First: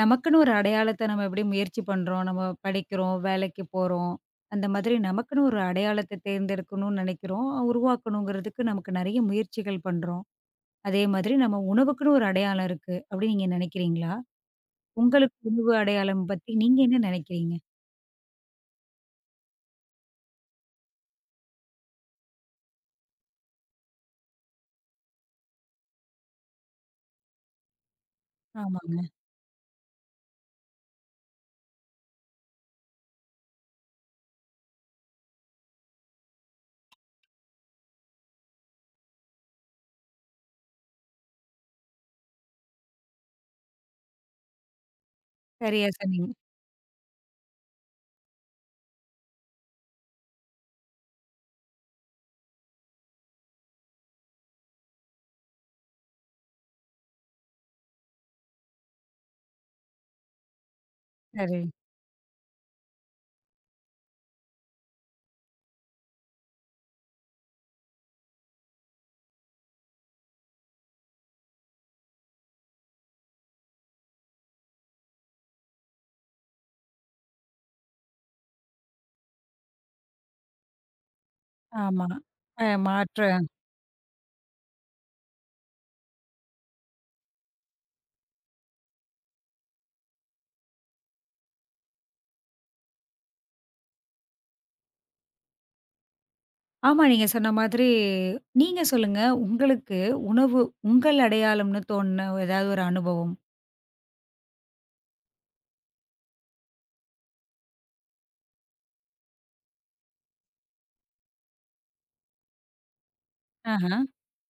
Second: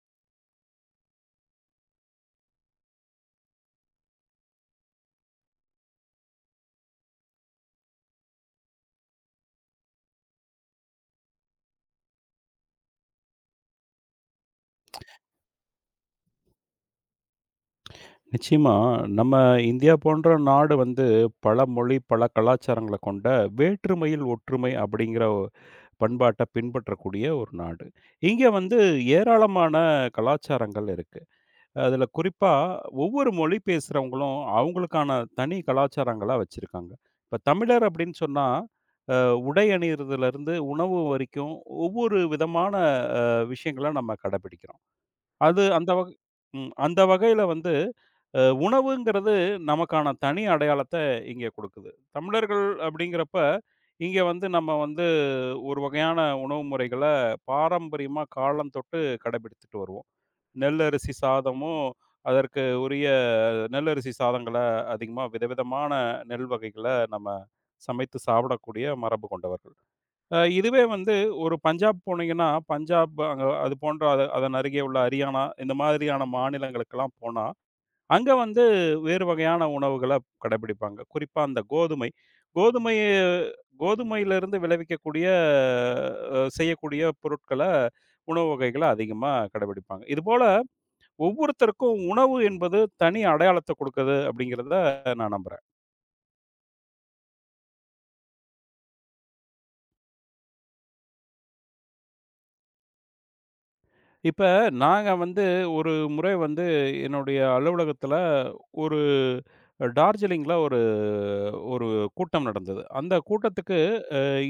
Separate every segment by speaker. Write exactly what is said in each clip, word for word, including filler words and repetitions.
Speaker 1: நமக்குன்னு ஒரு அடையாளத்த நம்ம எப்படி முயற்சி பண்றோம். நம்ம படிக்கிறோம், வேலைக்கு போறோம். அந்த மாதிரி நமக்குன்னு ஒரு அடையாளத்த தேர்ந்தெடுக்கணும்னு நினைக்கிறோம். உருவாக்கணுங்கிறதுக்கு நமக்கு நெறைய முயற்சிகள் பண்றோம். அதே மாதிரி நம்ம உணவுக்குன்னு ஒரு அடையாளம் இருக்கு. அப்படி நீங்க நினைக்கிறீங்களா? உங்களுக்கு உணவு அடையாளம் பத்தி நீங்க என்ன நினைக்கிறீங்க?
Speaker 2: நிச்சயமா. நம்ம இந்தியா போன்ற நாடு வந்து பல மொழி, பல கலாச்சாரங்கள கொண்ட வேற்றுமையில் ஒற்றுமை அப்படிங்கிற ஒ பண்பாட்ட பின்பற்றக்கூடிய ஒரு நாடு. இங்க வந்து
Speaker 1: ஆமாங்க.
Speaker 2: ஏராளமான கலாச்சாரங்கள் இருக்கு. அதுல குறிப்பா ஒவ்வொரு மொழி பேசுறவங்களும் அவங்களுக்கான தனி கலாச்சாரங்களா வச்சிருக்காங்க. இப்ப தமிழர் அப்படின்னு சொன்னா, அ உடை அணியிறதுலருந்து உணவு வரைக்கும் ஒவ்வொரு விதமான அ விஷயங்கள நம்ம கடைபிடிக்கிறோம். அது
Speaker 1: சரியா
Speaker 2: அந்த வக
Speaker 1: சொன்னீங்க.
Speaker 2: ம் அந்த வகையில வந்து அஹ் உணவுங்கிறது நமக்கான தனி அடையாளத்தை இங்கே கொடுக்குது. தமிழர்கள் அப்படிங்கிறப்ப, இங்கே வந்து நம்ம வந்து ஒரு வகையான உணவு முறைகள பாரம்பரியமா காலம் தொட்டு கடைபிடித்துட்டு வருவோம். நெல் அரிசி
Speaker 1: சரி.
Speaker 2: சாதமும், அதற்கு உரிய நெல் அரிசி சாதங்கள அதிகமா விதவிதமான நெல் வகைகள நம்ம சமைத்து சாப்பிடக்கூடிய மரபு கொண்டவர்கள். அ இதுவே வந்து ஒரு பஞ்சாப் போனீங்கன்னா, பஞ்சாப் அங்க அது போன்ற அத அதன் அருகே உள்ள ஹரியானா இந்த மாதிரியான மாநிலங்களுக்கெல்லாம் போனா அங்க வந்து வேறு வகையான உணவுகள கடைபிடிப்பாங்க. குறிப்பா அந்த
Speaker 1: ஆமா.
Speaker 2: கோதுமை.
Speaker 1: அ
Speaker 2: கோதுமைய
Speaker 1: மாற்று.
Speaker 2: கோதுமையிலிருந்து விளைவிக்கக்கூடிய அ செய்யக்கூடிய பொருட்கள, உணவு வகைகள அதிகமா கடைபிடிப்பாங்க. இதுபோல ஒவ்வொருத்தருக்கும் உணவு என்பது தனி அடையாளத்த குடுக்குது அப்படிங்கிறத நான் நம்புறேன்.
Speaker 1: ஆமா, நீங்க சொன்ன மாதிரி நீங்க சொல்லுங்க. உங்களுக்கு உணவு உங்கள் அடையாளம்னு தோணுன ஏதாவது ஒரு அனுபவம்?
Speaker 2: இப்ப நாங்க வந்து ஒரு முறை வந்து என்னுடைய அலுவலகத்துல ஒரு டார்ஜிலிங்ல ஒரு ஒரு கூட்டம் நடந்தது. அந்த கூட்டத்துக்கு
Speaker 1: ஆஹ.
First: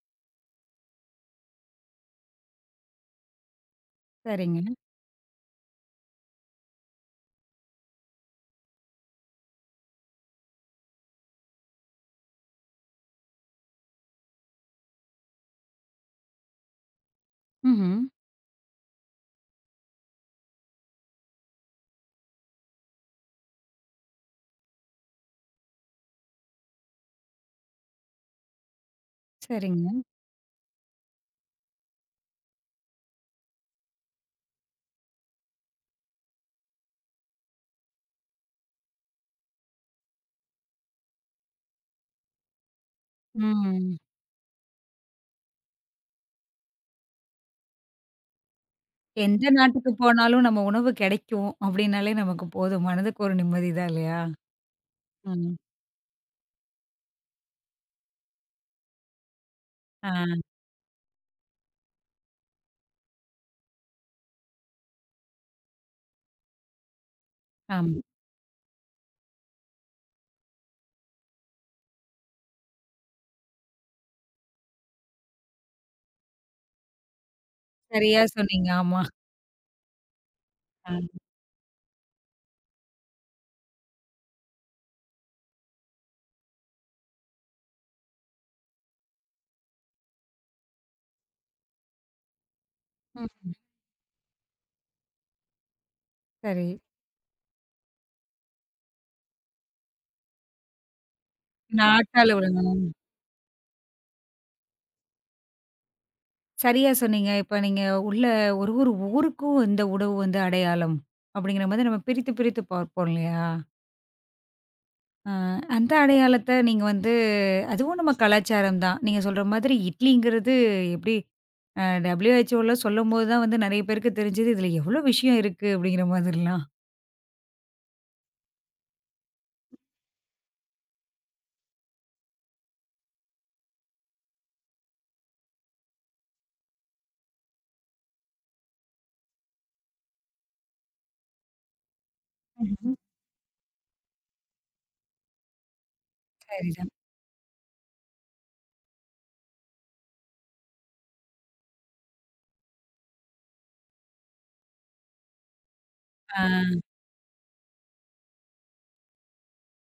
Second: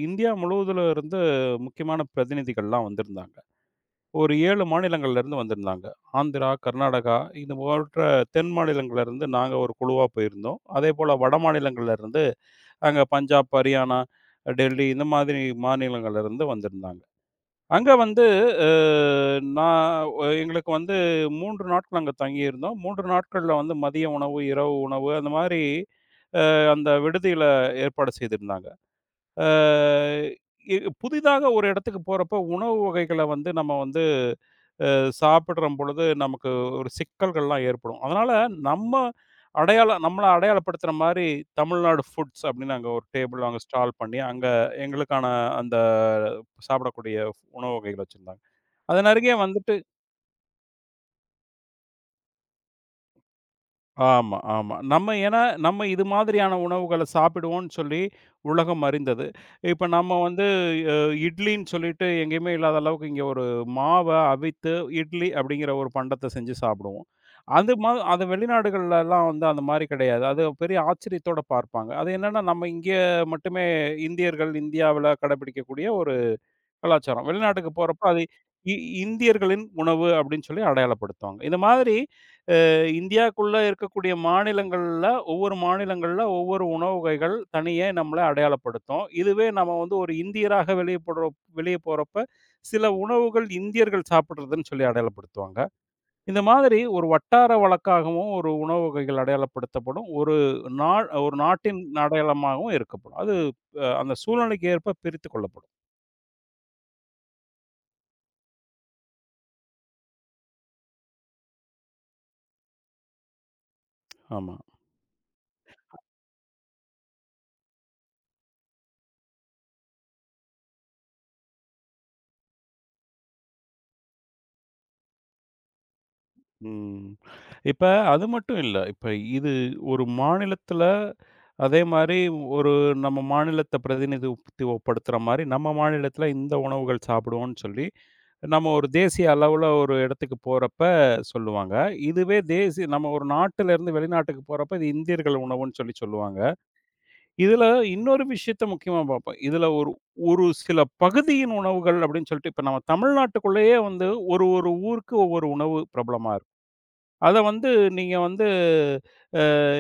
Speaker 2: இந்தியா முழுவதுல இருந்து முக்கியமான பிரதிநிதிகள்லாம் வந்திருந்தாங்க. ஒரு
Speaker 1: சரிங்க.
Speaker 2: ஏழு மாநிலங்கள்ல இருந்து வந்திருந்தாங்க. ஆந்திரா, கர்நாடகா இது போன்ற தென் மாநிலங்கள்ல இருந்து நாங்க ஒரு குழுவா போயிருந்தோம். அதேபோல வட மாநிலங்கள்ல இருந்து அங்க பஞ்சாப், ஹரியானா, டெல்லி இந்த மாதிரி மாநிலங்கள்ல இருந்து வந்திருந்தாங்க. அங்க
Speaker 1: ம்ஹ்ம்.
Speaker 2: வந்து அ நான் ஒ- எங்களுக்கு வந்து மூன்று நாட்கள் அங்க தங்கியிருந்தோம். மூன்று நாட்கள்ல வந்து மதிய உணவு, இரவு உணவு அந்த மாரி அந்த விடுதியில ஏற்பாடு செய்திருந்தாங்க. அ
Speaker 1: சரிங்க.
Speaker 2: இ புதிதாக ஒரு இடத்துக்கு போறப்போ, உணவு வகைகள வந்து நம்ம வந்து அ சாப்பிடுறம் பொழுது, நமக்கு ஒரு சிக்கல்கள்லாம் ஏற்படும். அதனால நம்ம அடையாளம் நம்மள அடையாளப்படுத்துற மாரி, தமிழ்நாடு ஃபுட்ஸ் அப்படின்னு அங்க ஒரு டேபிள் அங்க ஸ்டால்
Speaker 1: ம்.
Speaker 2: பண்ணி, அங்க எங்களுக்கான அந்த சாப்பிடக்கூடிய உணவு வகைகள் வச்சிருந்தாங்க. அதன் அருகே
Speaker 1: எந்த
Speaker 2: வந்துட்டு
Speaker 1: நாட்டுக்கு போனாலும் நம்ம உணவு கிடைக்கும் அப்டின்னாலே நமக்கு போதும். மனதுக்கு ஒரு நிம்மதி தான் இல்லையா?
Speaker 2: ஆமா, ஆமா. நம்ம ஏன்னா,
Speaker 1: ம்.
Speaker 2: நம்ம இது மாதிரியான உணவுகள சாப்பிடுவோம்ன்னு சொல்லி உலகம் அறிந்தது. இப்ப
Speaker 1: ஆ,
Speaker 2: நம்ம வந்து அ இட்லின்னு சொல்லிட்டு எங்கேயுமே இல்லாத அளவுக்கு இங்க ஒரு மாவ அவித்து, இட்லி அப்படிங்கிற ஒரு பண்டத்த செஞ்சு சாப்பிடுவோம். அது மா
Speaker 1: ஆமா.
Speaker 2: அது வெளிநாடுகள்லலாம் வந்து அந்த மாரி கிடையாது. அது பெரிய ஆச்சரியத்தோட பார்ப்பாங்க. அது என்னன்னா, நம்ம இங்க மட்டுமே இந்தியர்கள் இந்தியாவுல கடைபிடிக்கக்கூடிய ஒரு கலாச்சாரம். வெளிநாட்டுக்கு போறப்ப
Speaker 1: சரியா
Speaker 2: அது
Speaker 1: சொன்னீங்க.
Speaker 2: இ
Speaker 1: ஆமா.
Speaker 2: இந்தியர்களின் உணவு அப்படின்னு சொல்லி
Speaker 1: ஆ.
Speaker 2: அடையாளப்படுத்துவாங்க. இந்த மாதிரி இந்தியாக்குள்ள இருக்கக்கூடிய மாநிலங்கள்ல, ஒவ்வொரு மாநிலங்கள்ல ஒவ்வொரு உணவு வகைகள் தனியே நம்மள அடையாளப்படுத்தும். இதுவே நம்ம வந்து ஒரு இந்தியராக வெளிய போடுற வெளிய போறப்ப, சில உணவுகள்
Speaker 1: ம்.
Speaker 2: இந்தியர்கள் சாப்பிடுறதுன்னு சொல்லி அடையாளப்படுத்துவாங்க. இந்த
Speaker 1: சரி.
Speaker 2: மாதிரி ஒரு வட்டார வழக்காகவும் ஒரு உணவு வகைகள் அடையாளப்படுத்தப்படும். ஒரு நா ஒரு நாட்டின்
Speaker 1: நாட்டால உணவு.
Speaker 2: அடையாளமாகவும் இருக்கப்படும். அது அ அந்த சூழ்நிலைக்கு ஏற்ப பிரித்துக் கொள்ளப்படும்.
Speaker 1: சரியா சொன்னீங்க. இப்ப நீங்க உள்ள ஒரு ஒரு ஊருக்கும் இந்த உணவு வந்து அடையாளம் அப்டிங்கிற மாதிரி நம்ம பிரித்து பிரித்து பார்ப்போம் இல்லையா?
Speaker 2: ஆமா.
Speaker 1: அ அந்த அடையாளத்த நீங்க வந்து அதுவும் நம்ம கலாச்சாரம் தான். நீங்க சொல்ற மாதிரி இட்லிங்கிறது எப்டி அ டபிள்யூஹெச்ஓலாம் சொல்லும்போது தான் வந்து நெறைய பேருக்கு தெரிஞ்சது, இதுல எவ்ளோ விஷயம் இருக்கு அப்படிங்கிற மாதிரிலாம்.
Speaker 2: ம். இப்ப அது மட்டும் இல்ல. இப்ப இது ஒரு மாநிலத்தில அதே மாரி ஒரு நம்ம மாநிலத்த பிரதிநிதித்துவப்படுத்துற மாரி, நம்ம மாநிலத்தில இந்த உணவுகள் சாப்பிடுவோம்னு சொல்லி, நம்ம ஒரு தேசிய அளவுல ஒரு இடத்துக்கு போறப்ப சொல்லுவாங்க. இதுவே தேசிய
Speaker 1: ம்ஹ்ம்.
Speaker 2: நம்ம ஒரு நாட்டிலேருந்து வெளிநாட்டுக்கு போறப்ப, இது இந்தியர்கள் உணவுன்னு சொல்லி சொல்லுவாங்க.
Speaker 1: சரிதான்.
Speaker 2: இதில இன்னொரு விஷயத்த முக்கியமா பார்ப்போம். இதில ஒரு ஒரு சில பகுதியின் உணவுகள் அப்படின்னு சொல்லிட்டு, இப்ப நம்ம தமிழ்நாட்டுக்குள்ளேயே வந்து ஒரு ஒரு ஊருக்கு ஒவ்வொரு உணவு பிரபலமா
Speaker 1: ஆ.
Speaker 2: அத வந்து நீங்க வந்து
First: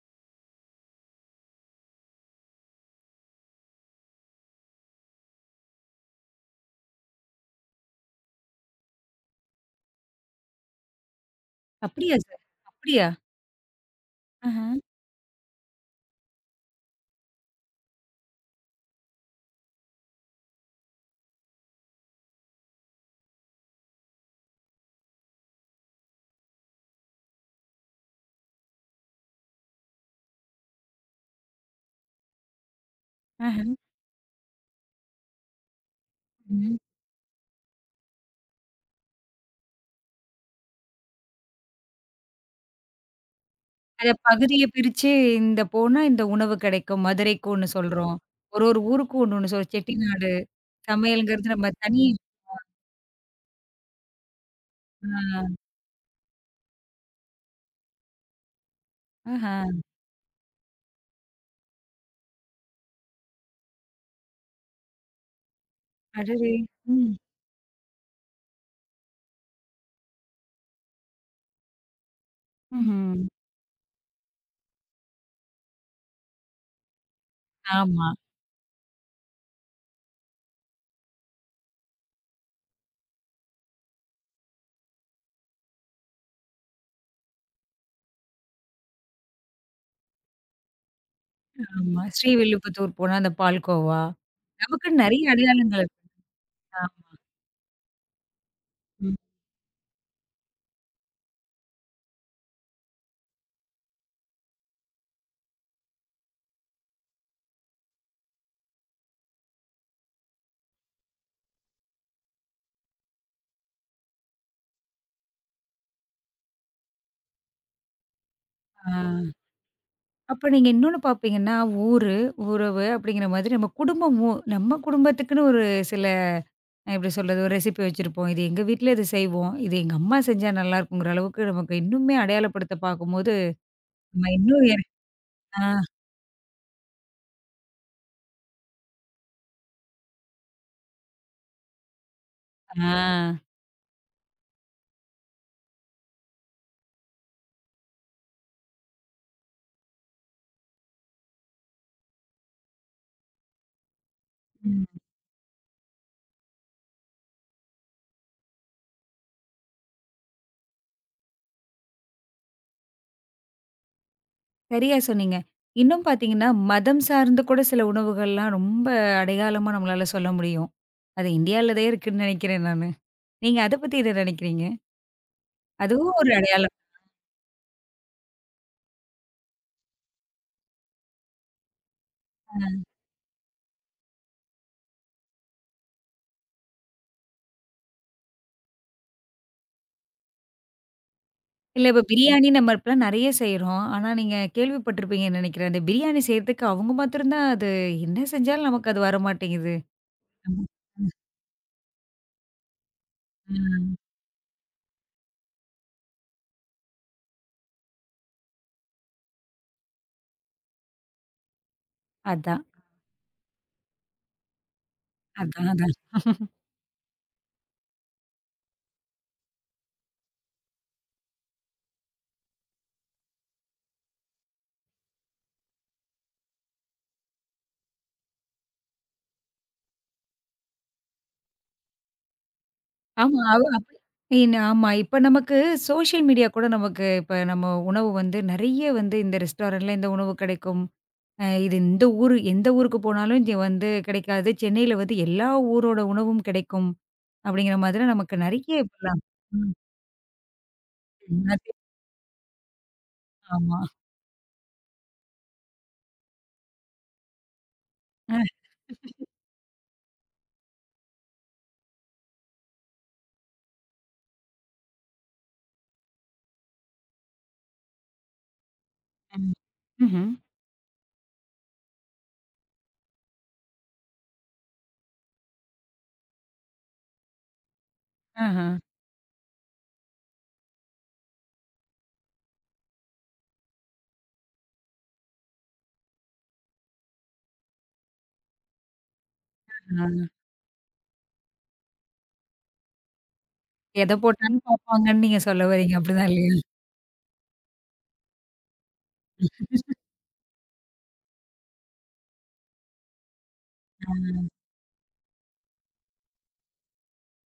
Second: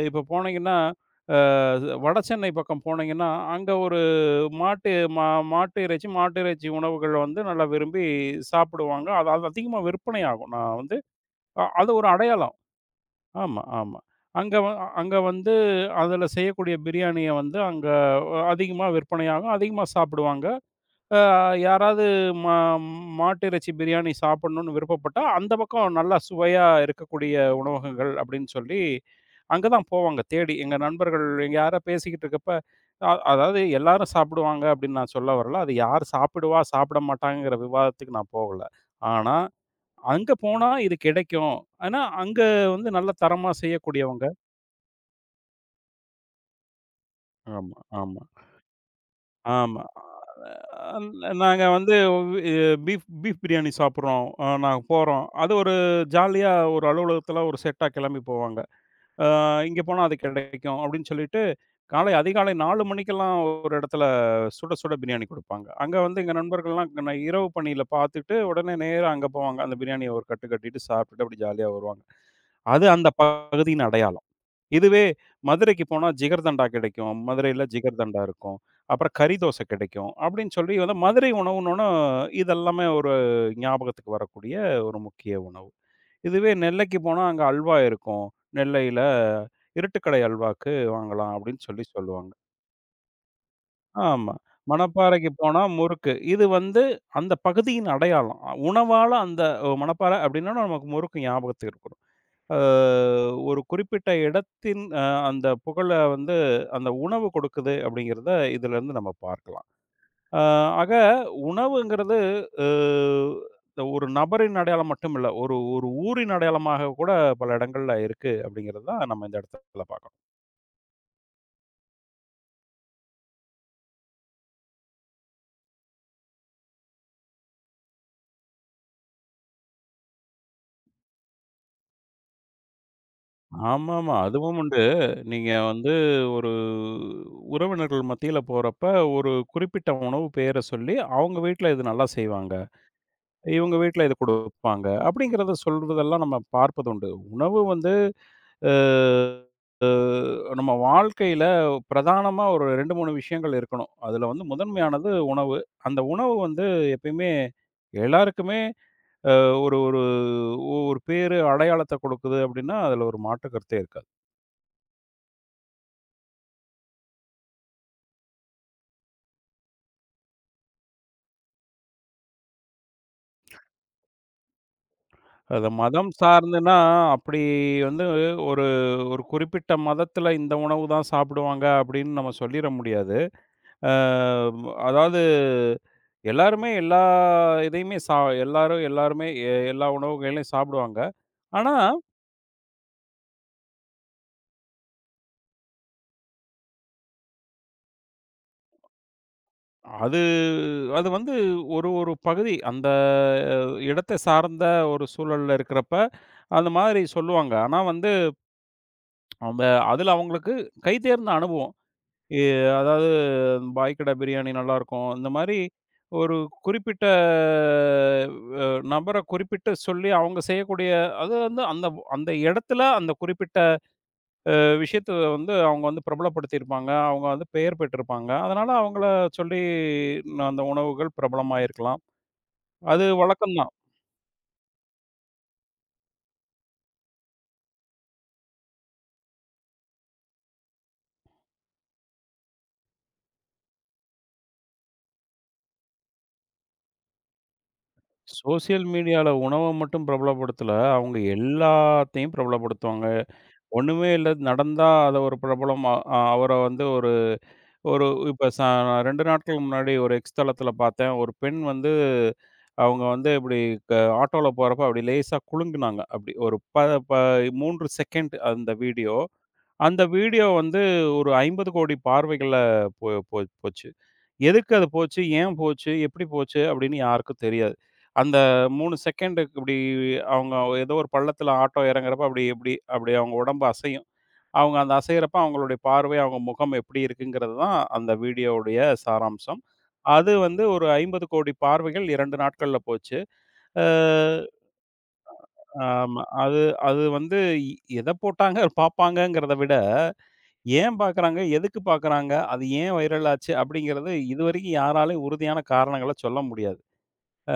Speaker 2: இப்ப போனீங்கன்னா, அ வட சென்னை பக்கம் போனீங்கன்னா, அங்க ஒரு மாட்டு மா மாட்டு இறைச்சி மாட்டு இறைச்சி உணவுகள் வந்து நல்லா விரும்பி சாப்பிடுவாங்க. அது அது அதிகமா விற்பனையாகும். நான் வந்து அ அது ஒரு
Speaker 1: அப்படியா சார்?
Speaker 2: அடையாளம்.
Speaker 1: அப்படியா?
Speaker 2: ஆமா, ஆமா. அங்க
Speaker 1: ஆஹ,
Speaker 2: வ அங்க வந்து அதில செய்யக்கூடிய பிரியாணிய வந்து அங்க அதிகமா விற்பனையாகும். அதிகமா சாப்பிடுவாங்க. அ யாராவது மா மாட்டிறைச்சி பிரியாணி சாப்பிடணும்னு விருப்பப்பட்டா, அந்த பக்கம் நல்லா சுவையா இருக்கக்கூடிய உணவகங்கள் அப்டின்னு சொல்லி, அங்க தான் போவாங்க தேடி. எங்க நண்பர்கள் எங்க யாரோ பேசிக்கிட்டு இருக்கப்ப, அ
Speaker 1: ஆஹ.
Speaker 2: அதாவது எல்லாரும் சாப்பிடுவாங்க அப்டின்னு நான் சொல்ல வரல. அது யார் சாப்பிடுவா,
Speaker 1: ம்.
Speaker 2: சாப்பிட மாட்டாங்கங்கிற விவாதத்துக்கு நான் போகல. ஆனா, அங்க போனா இது கிடைக்கும். ஆனா, அங்க வந்து நல்ல தரமா
Speaker 1: அத
Speaker 2: செய்யக்கூடியவங்க
Speaker 1: பகுதிய பிரிச்சு இந்த போனா இந்த உணவு கிடைக்கும். மதுரைக்கு ஒண்ணு
Speaker 2: ஆமா,
Speaker 1: சொல்றோம்.
Speaker 2: ஆமா.
Speaker 1: ஒரு ஒரு ஊருக்கு ஒண்ணு ஒண்ணு சொல்றோம்.
Speaker 2: ஆமா.
Speaker 1: செட்டிநாடு
Speaker 2: அ
Speaker 1: சமையல்ங்கிறது
Speaker 2: நாங்க
Speaker 1: நம்ம
Speaker 2: வந்து
Speaker 1: தனி.
Speaker 2: இ பீஃப் பீஃப் பிரியாணி சாப்பிடுறோம். அ நாங்க போறோம்.
Speaker 1: ஆ.
Speaker 2: அது ஒரு ஜாலியா ஒரு அலுவலகத்தில ஒரு செட்டா கிளம்பி போவாங்க. அ
Speaker 1: ஆஹா.
Speaker 2: இங்க போனா அது கிடைக்கும் அப்படின்னு சொல்லிட்டு, காலை அதிகாலை நான்கு மணிக்கெல்லாம் ஒரு இடத்துல சுட சுட பிரியாணி குடுப்பாங்க. அங்க வந்து எங்க
Speaker 1: அடடே!
Speaker 2: நண்பர்கள்லாம்
Speaker 1: ம்.
Speaker 2: ந இரவு பணியில பார்த்துட்டு, உடனே நேரா அங்க போவாங்க. அந்த பிரியாணிய ஒரு கட்டு கட்டிட்டு சாப்பிட்டுட்டு அப்படி ஜாலியா வருவாங்க. அது அந்த
Speaker 1: ம்ஹ்ம்.
Speaker 2: பகுதியின் அடையாளம். இதுவே மதுரைக்கு போனா ஜிகர்தண்டா கிடைக்கும். மதுரையில
Speaker 1: ஆமா,
Speaker 2: ஜிகர்தண்டா இருக்கும். அப்புறம் கறி தோசை கிடைக்கும். அப்படின்னு சொல்லி வந்து மதுரை உணவுன்னோன இதெல்லாமே ஒரு ஞாபகத்துக்கு வரக்கூடிய ஒரு முக்கிய உணவு. இதுவே நெல்லைக்கு போனா அங்க அல்வா இருக்கும். நெல்லையில "இருட்டுக்கடை அல்வாக்கு வாங்கலாம்" அப்படின்னு சொல்லி
Speaker 1: ஆமா.
Speaker 2: சொல்லுவாங்க.
Speaker 1: ஸ்ரீவில்லிபுத்தூர் போனா அந்த பால்கோவா.
Speaker 2: ஆமா.
Speaker 1: நமக்குன்னு
Speaker 2: மணப்பாறைக்கு
Speaker 1: நெறைய
Speaker 2: போனா
Speaker 1: அடையாளங்கள் இருக்கு.
Speaker 2: முறுக்கு. இது
Speaker 1: ஆ.
Speaker 2: வந்து அந்த பகுதியின் அடையாளம். அ உணவால
Speaker 1: ம்.
Speaker 2: அந்த அ, மணப்பாறை அப்படின்னா நமக்கு முறுக்கு ஞாபகத்துக்கு இருக்கும். அ ஒரு குறிப்பிட்ட இடத்தின் அ அந்த புகழ வந்து அந்த உணவு கொடுக்குது அப்படிங்கிறத இதிலேருந்து நம்ம பார்க்கலாம். அ ஆக உணவுங்கிறது அ இந்த ஒரு நபரின் அடையாளம் மட்டும் இல்ல. ஒரு ஒரு ஊரின் அடையாளமாக கூட பல இடங்கள்ல இருக்கு அப்படிங்கிறது
Speaker 1: ஆ.
Speaker 2: தான் நம்ம இந்த இடத்துல பார்க்கணும்.
Speaker 1: அப்ப நீங்க இன்னொன்னு பார்ப்பீங்கன்னா, ஊரு, உறவு அப்படிங்கிற மாதிரி நம்ம குடும்பமும் நம்ம குடும்பத்துக்குன்னு ஒரு சில அஹ் எப்படி சொல்றது? ஒரு ரெசிபி வச்சிருப்போம். இது எங்க வீட்ல இது செய்வோம். இது எங்க அம்மா செஞ்சா நல்லாயிருக்குங்கிற அளவுக்கு நமக்கு இன்னுமே அடையாளப்படுத்த பார்க்கும்போது,
Speaker 2: ஆமாமா.
Speaker 1: நம்ம
Speaker 2: அதுவும்
Speaker 1: இன்னும் எ
Speaker 2: உண்டு. நீங்க
Speaker 1: ஆ,
Speaker 2: வந்து ஒரு உறவினர்கள் மத்தியில போறப்ப ஒரு குறிப்பிட்ட உணவு பேர சொல்லி அவங்க வீட்ல இது நல்லா செய்வாங்க.
Speaker 1: ஆ.
Speaker 2: இவங்க வீட்ல இது குடுப்பாங்க. அப்படிங்கிறத சொல்றதெல்லாம் நம்ம பார்ப்பதுண்டு. உணவு வந்து அ அ நம்ம வாழ்க்கையில பிரதானமா ஒரு இரண்டு, மூன்று விஷயங்கள் இருக்கணும். அதுல வந்து
Speaker 1: ம்.
Speaker 2: முதன்மையானது உணவு. அந்த உணவு வந்து எப்பயுமே எல்லாருக்குமே அ ஒரு ஒரு ஒரு பேரு, அடையாளத்த கொடுக்குது அப்படின்னா, அதுல ஒரு மாற்று கருத்தே இருக்காது.
Speaker 1: சரியா சொன்னீங்க. இன்னும் பார்த்தீங்கன்னா, மதம் சார்ந்து கூட சில உணவுகள்லாம் ரொம்ப அடையாளமா நம்மளால சொல்ல முடியும். அது இந்தியால தான் இருக்குன்னு நினைக்கிறேன் நானு. நீங்க அத பத்தி என்ன நினைக்கிறீங்க?
Speaker 2: அது மதம்
Speaker 1: அதுவும் ஒரு
Speaker 2: சார்ந்துன்னா,
Speaker 1: அடையாளம்.
Speaker 2: அப்படி வந்து ஒரு ஒரு குறிப்பிட்ட மதத்துல இந்த உணவு தான் சாப்பிடுவாங்க அப்படின்னு நம்ம சொல்லிற முடியாது. அ அதாவது எல்லாருமே எல்லா இதையுமே சா எல்லாரும் எல்லாருமே எ எல்லா உணவுகளையும் சாப்பிடுவாங்க. ஆனா,
Speaker 1: இல்ல, இப்ப பிரியாணி நம்ம இப்பலாம் நெறைய செய்றோம். ஆனா நீங்க கேள்விப்பட்டிருப்பீங்கன்னு நெனைக்கிறேன். அந்த பிரியாணி செய்றதுக்கு அவங்க மாத்திரம் தான் அது என்ன செஞ்சாலும் நமக்கு அது வரமாட்டேங்குது.
Speaker 2: அது
Speaker 1: ஆமா.
Speaker 2: அது வந்து ஒரு ஒரு பகுதி அந்த
Speaker 1: ம்.
Speaker 2: இடத்த சார்ந்த ஒரு சூழல்ல இருக்கிறப்ப, அந்த மாதிரி சொல்லுவாங்க. ஆனா வந்து அந்த அதில அவங்களுக்கு கை தேர்ந்த அனுபவம். எ
Speaker 1: அதான்,
Speaker 2: அதாவது பாய் கடை பிரியாணி நல்லாயிருக்கும். இந்த மாரி
Speaker 1: அதான், அதான்.
Speaker 2: ஒரு குறிப்பிட்ட அ நபர குறிப்பிட்டு சொல்லி அவங்க செய்யக்கூடிய அது வந்து அந்த அந்த இடத்துல அந்த குறிப்பிட்ட விஷயத்த வந்து அவங்க வந்து பிரபலப்படுத்தியிருப்பாங்க. அவங்க வந்து பெயர் பெற்றிருப்பாங்க. அதனால அவங்கள சொல்லி அந்த உணவுகள் பிரபலமாயிருக்கலாம். அது
Speaker 1: ஆமா.
Speaker 2: வழக்கம்
Speaker 1: அவ
Speaker 2: தான்.
Speaker 1: அப்படி இன் ஆமா. இப்ப நமக்கு சோஷியல் மீடியா கூட நமக்கு இப்ப நம்ம உணவு வந்து நெறைய வந்து இந்த ரெஸ்டாரண்ட்ல இந்த உணவு கிடைக்கும். அ இது இந்த ஊரு எந்த ஊருக்கு போனாலும் இது வந்து கிடைக்காது. சென்னையில வந்து எல்லா ஊரோட உணவும் கிடைக்கும். அப்படிங்கிற மாதிரி நமக்கு நெறைய
Speaker 2: சோசியல்
Speaker 1: இப்பலாம்.
Speaker 2: மீடியால உணவ
Speaker 1: ம்.
Speaker 2: மட்டும் பிரபலப்படுத்தல. அவங்க
Speaker 1: ம். அது-
Speaker 2: எல்லாத்தையும் பிரபலப்படுத்துவாங்க.
Speaker 1: ஆமா.
Speaker 2: ஒண்ணுமே இல்ல. நடந்தா அத ஒரு பிரபலமா அ அவர வந்து ஒரு ஒரு இப்ப ச இரண்டு நாட்கள் முன்னாடி ஒரு எக்ஸ் தளத்தில பார்த்தேன். ஒரு பெண் வந்து அவங்க வந்து இப்டி க ஆட்டோல போறப்ப அப்டி லேசா குலுங்குனாங்க. அப்டி ஒரு ப ப மூன்று செகண்ட் அந்த வீடியோ.
Speaker 1: ம்.
Speaker 2: அந்த
Speaker 1: ம்ஹ்ம்.
Speaker 2: வீடியோ வந்து ஒரு ஐம்பது கோடி பார்வைகள்ல போ போ போச்சு. எதுக்கு அது போச்சு? ஏன் போச்சு? எப்படி போச்சு? அப்படின்னு யாருக்கும் தெரியாது. அந்த
Speaker 1: ஆஹ.
Speaker 2: மூன்று செகண்டுக்கு இப்படி அவங்க ஏதோ ஒரு பள்ளத்தில ஆட்டோ இறங்குறப்ப அப்படி இப்படி அப்படி அவங்க உடம்பு அசையும். அவங்க அந்த அசையிறப்ப அவங்களுடைய பார்வை, அவங்க முகம் எப்படி இருக்குங்கிறது தான் அந்த வீடியோவுடைய சாராம்சம். அது
Speaker 1: ஆ.
Speaker 2: வந்து ஒரு ஐம்பது கோடி பார்வைகள் இரண்டு நாட்கள்ல போச்சு. அ
Speaker 1: எத போட்டாலும் பார்ப்பாங்கன்னு நீங்க சொல்ல வரீங்க.
Speaker 2: ஆமா.
Speaker 1: அப்படிதான்
Speaker 2: அது
Speaker 1: இல்லையா?
Speaker 2: அது வந்து எத போட்டாங்க பார்ப்பாங்கங்கிறத விட ஏன் பார்க்குறாங்க? எதுக்கு பார்க்குறாங்க? அது ஏன் வைரல் ஆச்சு? அப்படிங்கிறது
Speaker 1: ஆ.
Speaker 2: இதுவரைக்கும் யாராலயும் உறுதியான காரணங்கள சொல்ல முடியாது. ஆ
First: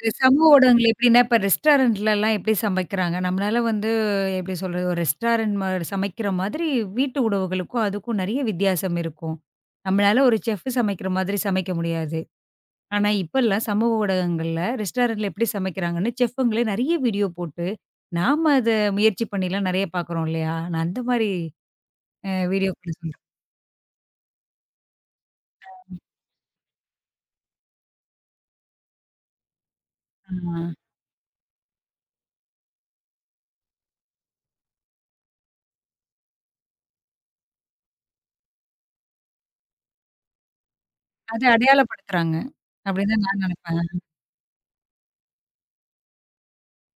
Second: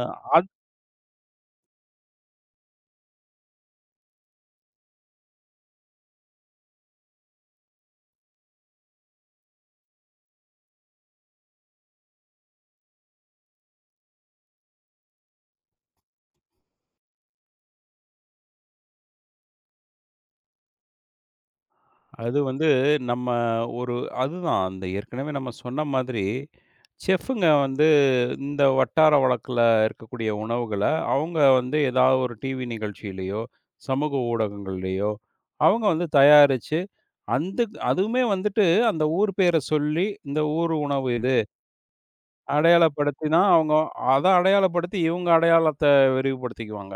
Speaker 1: இது
Speaker 2: அத்
Speaker 1: சமூக ஊடகங்கள்ல எப்படின்னா, இப்ப ரெஸ்டாரண்ட்லலாம் எப்படி சமைக்கிறாங்க? நம்மளால வந்து எப்படி சொல்றது? ஒரு ரெஸ்டாரண்ட் மா சமைக்கிற மாதிரி வீட்டு உணவுகளுக்கும் அதுக்கும் நெறைய வித்தியாசம் இருக்கும். நம்மளால ஒரு செஃப் சமைக்கிற மாதிரி சமைக்க முடியாது. ஆனா, இப்பல்லாம் சமூக ஊடகங்கள்ல ரெஸ்டாரண்ட்ல எப்படி சமைக்கிறாங்கன்னு செஃப்ங்களே நெறைய வீடியோ போட்டு, நாம அத முயற்சி பண்ணிலாம் நெறைய பார்க்குறோம் இல்லையா? நான் அந்த மாரி அ
Speaker 2: அது வந்து
Speaker 1: வீடியோக்கள சொல்றேன்.
Speaker 2: நம்ம ஒரு அதுதான் அந்த ஏற்கனவே நம்ம சொன்ன மாதிரி, செஃப்புங்க வந்து இந்த வட்டார வழக்குல இருக்கக்கூடிய
Speaker 1: ஆ.
Speaker 2: உணவுகள, அவங்க வந்து ஏதாவது ஒரு டிவி நிகழ்ச்சியிலயோ, சமூக ஊடகங்கள்லயோ, அவங்க வந்து தயாரிச்சு, அந்த அதுவுமே வந்துட்டு அந்த ஊர் பேர சொல்லி, இந்த ஊர் உணவு இது.
Speaker 1: அத அடையாளப்படுத்துறாங்க. அப்படின்னு தான்
Speaker 2: அடையாளப்படுத்தினா,
Speaker 1: நான்
Speaker 2: அவங்க
Speaker 1: நினைப்பேன்.
Speaker 2: அத அடையாளப்படுத்தி, இவங்க அடையாளத்த விரிவுபடுத்திக்குவாங்க.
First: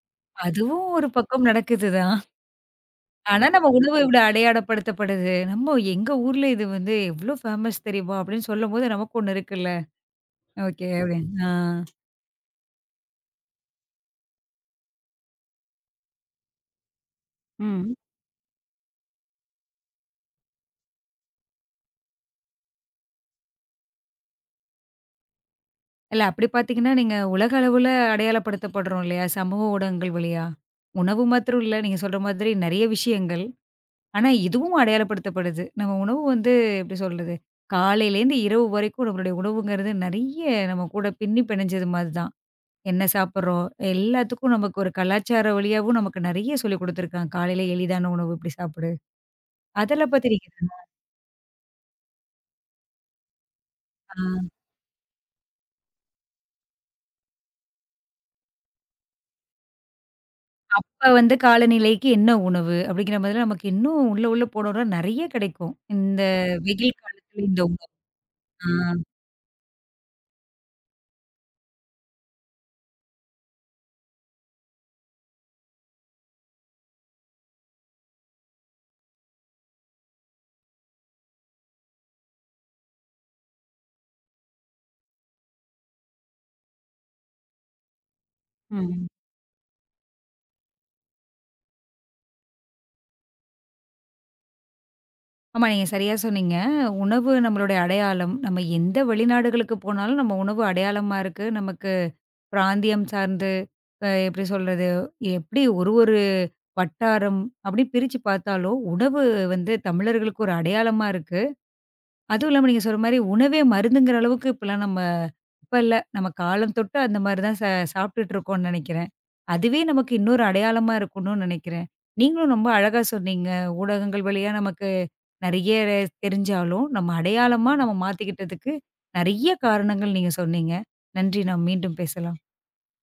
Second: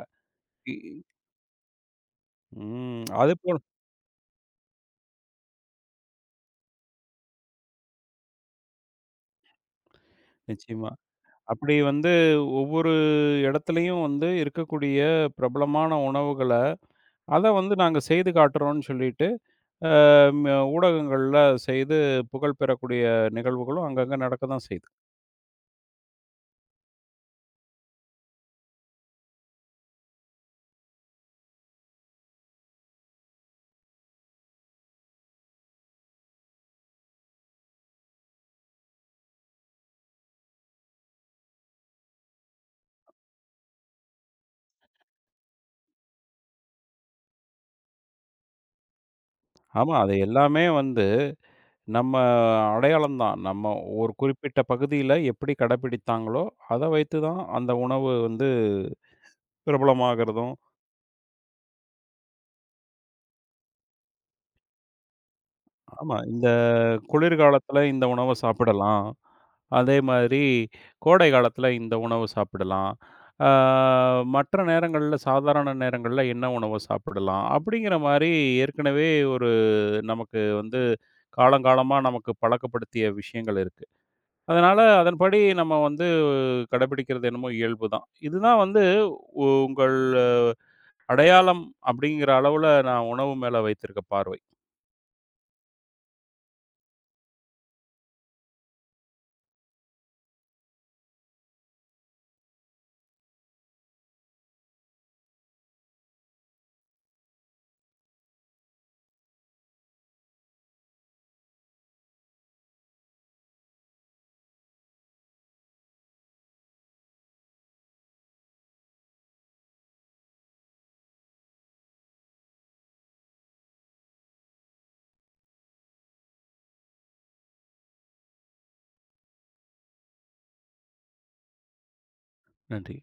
Speaker 2: இ
Speaker 1: அதுவும் ஒரு பக்கம் நடக்குது தான்.
Speaker 2: ம். அது
Speaker 1: ஆனா
Speaker 2: போல
Speaker 1: நம்ம உணவு இவ்ளோ அடையாளப்படுத்தப்படுது. நம்ம எங்க ஊர்ல இது வந்து எவ்ளோ ஃபேமஸ் தெரியுமா? அப்படின்னு சொல்லும்போது நமக்கு ஒண்ணு இருக்குல்ல. ஓகே
Speaker 2: நிச்சயமா.
Speaker 1: அப்படின்னு. ஆ.
Speaker 2: அப்படி வந்து ஒவ்வொரு இடத்துலயும் வந்து இருக்கக்கூடிய பிரபலமான உணவுகள, அத வந்து
Speaker 1: ம்.
Speaker 2: நாங்க செய்து காட்டுறோம்ன்னு சொல்லிட்டு, அம் ஊடகங்கள்ல செய்து புகழ் பெறக்கூடிய நிகழ்வுகளும் அங்கங்க நடக்க தான் செய்யுது.
Speaker 1: இல்ல, அப்படி பார்த்தீங்கன்னா, நீங்க உலக அளவுல அடையாளப்படுத்தப்படுறோம் இல்லையா? சமூக ஊடகங்கள் வழியா. உணவு மாத்திரம் இல்ல. நீங்க சொல்ற மாதிரி நெறைய விஷயங்கள். ஆனா இதுவும் அடையாளப்படுத்தப்படுது. நம்ம உணவு வந்து எப்படி சொல்றது? காலையிலேருந்து இரவு வரைக்கும் நம்மளுடைய உணவுங்கிறது நெறைய நம்ம கூட பின்னி பிணைஞ்சது மாதிரி தான். என்ன சாப்பிடுறோம்? எல்லாத்துக்கும் நமக்கு ஒரு கலாச்சார வழியாவும் நமக்கு நெறைய சொல்லிக் குடுத்துருக்காங்க. காலையில எளிதான உணவு இப்படி சாப்பிடு.
Speaker 2: ஆமா,
Speaker 1: அதெல்லாம்
Speaker 2: அது
Speaker 1: பத்தி நீங்க
Speaker 2: எல்லாமே
Speaker 1: என்ன-
Speaker 2: வந்து நம்ம அடையாளம் தான். நம்ம ஒரு
Speaker 1: ஆ,
Speaker 2: குறிப்பிட்ட பகுதியில எப்படி கடைபிடித்தாங்களோ, அத வைத்து தான் அந்த உணவு வந்து பிரபலமாகறதும்.
Speaker 1: அப்ப வந்து காலநிலைக்கு என்ன உணவு? அப்படிங்கிற மாதிரிலாம் நமக்கு இன்னும் உள்ள உள்ள போனோம்னா நெறைய கிடைக்கும்.
Speaker 2: ஆமா,
Speaker 1: இந்த
Speaker 2: இந்த
Speaker 1: வெயில் காலத்துல இந்த
Speaker 2: குளிர்காலத்துல
Speaker 1: உணவு.
Speaker 2: இந்த உணவ
Speaker 1: ஆ.
Speaker 2: சாப்பிடலாம். அதே மாதிரி கோடை காலத்துல இந்த உணவு சாப்பிடலாம். ஆ மற்ற நேரங்கள்ல சாதாரண நேரங்கள்ல என்ன உணவு சாப்பிடலாம்? அப்படிங்கிற மாரி ஏற்கனவே ஒரு நமக்கு வந்து காலங்காலமா நமக்கு பழக்கப்படுத்திய விஷயங்கள் இருக்கு. அதனால அதன்படி நம்ம வந்து கடைபிடிக்கிறது என்னமோ இயல்பு தான். இதுதான் வந்து
Speaker 1: ம்.
Speaker 2: உ- உங்கள் அஹ், அடையாளம் அப்படிங்கிற அளவுல நான் உணவு மேல வைத்திருக்க பார்வை.
Speaker 1: ஆமா, நீங்க சரியா சொன்னீங்க. உணவு நம்மளுடைய அடையாளம். நம்ம எந்த வெளிநாடுகளுக்கு போனாலும் நம்ம உணவு அடையாளமா இருக்கு. நமக்கு பிராந்தியம் சார்ந்து அ எப்படி சொல்றது? எப்படி ஒரு ஒரு வட்டாரம் அப்படின்னு பிரிச்சு பார்த்தாலும், உணவு வந்து தமிழர்களுக்கு ஒரு அடையாளமா இருக்கு. அதுவும் இல்லாம நீங்க சொல்ற மாரி உணவே மருந்துங்கிற அளவுக்கு இப்பலாம் நம்ம இப்ப இல்ல. நம்ம காலம் தொட்டு அந்த மாரி தான் ச சாப்பிட்டுட்டு இருக்கோம்னு நெனைக்கிறேன். அதுவே நமக்கு இன்னொரு அடையாளமா இருக்கணும்னு நெனைக்கிறேன். நீங்களும் ரொம்ப அழகா சொன்னீங்க. ஊடகங்கள் வழியா நமக்கு நெறைய தெரிஞ்சாலும், நம்ம அடையாளமா நம்ம மாத்திக்கிட்டதுக்கு நெறைய காரணங்கள் நீங்க சொன்னீங்க. நன்றி. நாம் மீண்டும் பேசலாம்.
Speaker 2: நன்றி.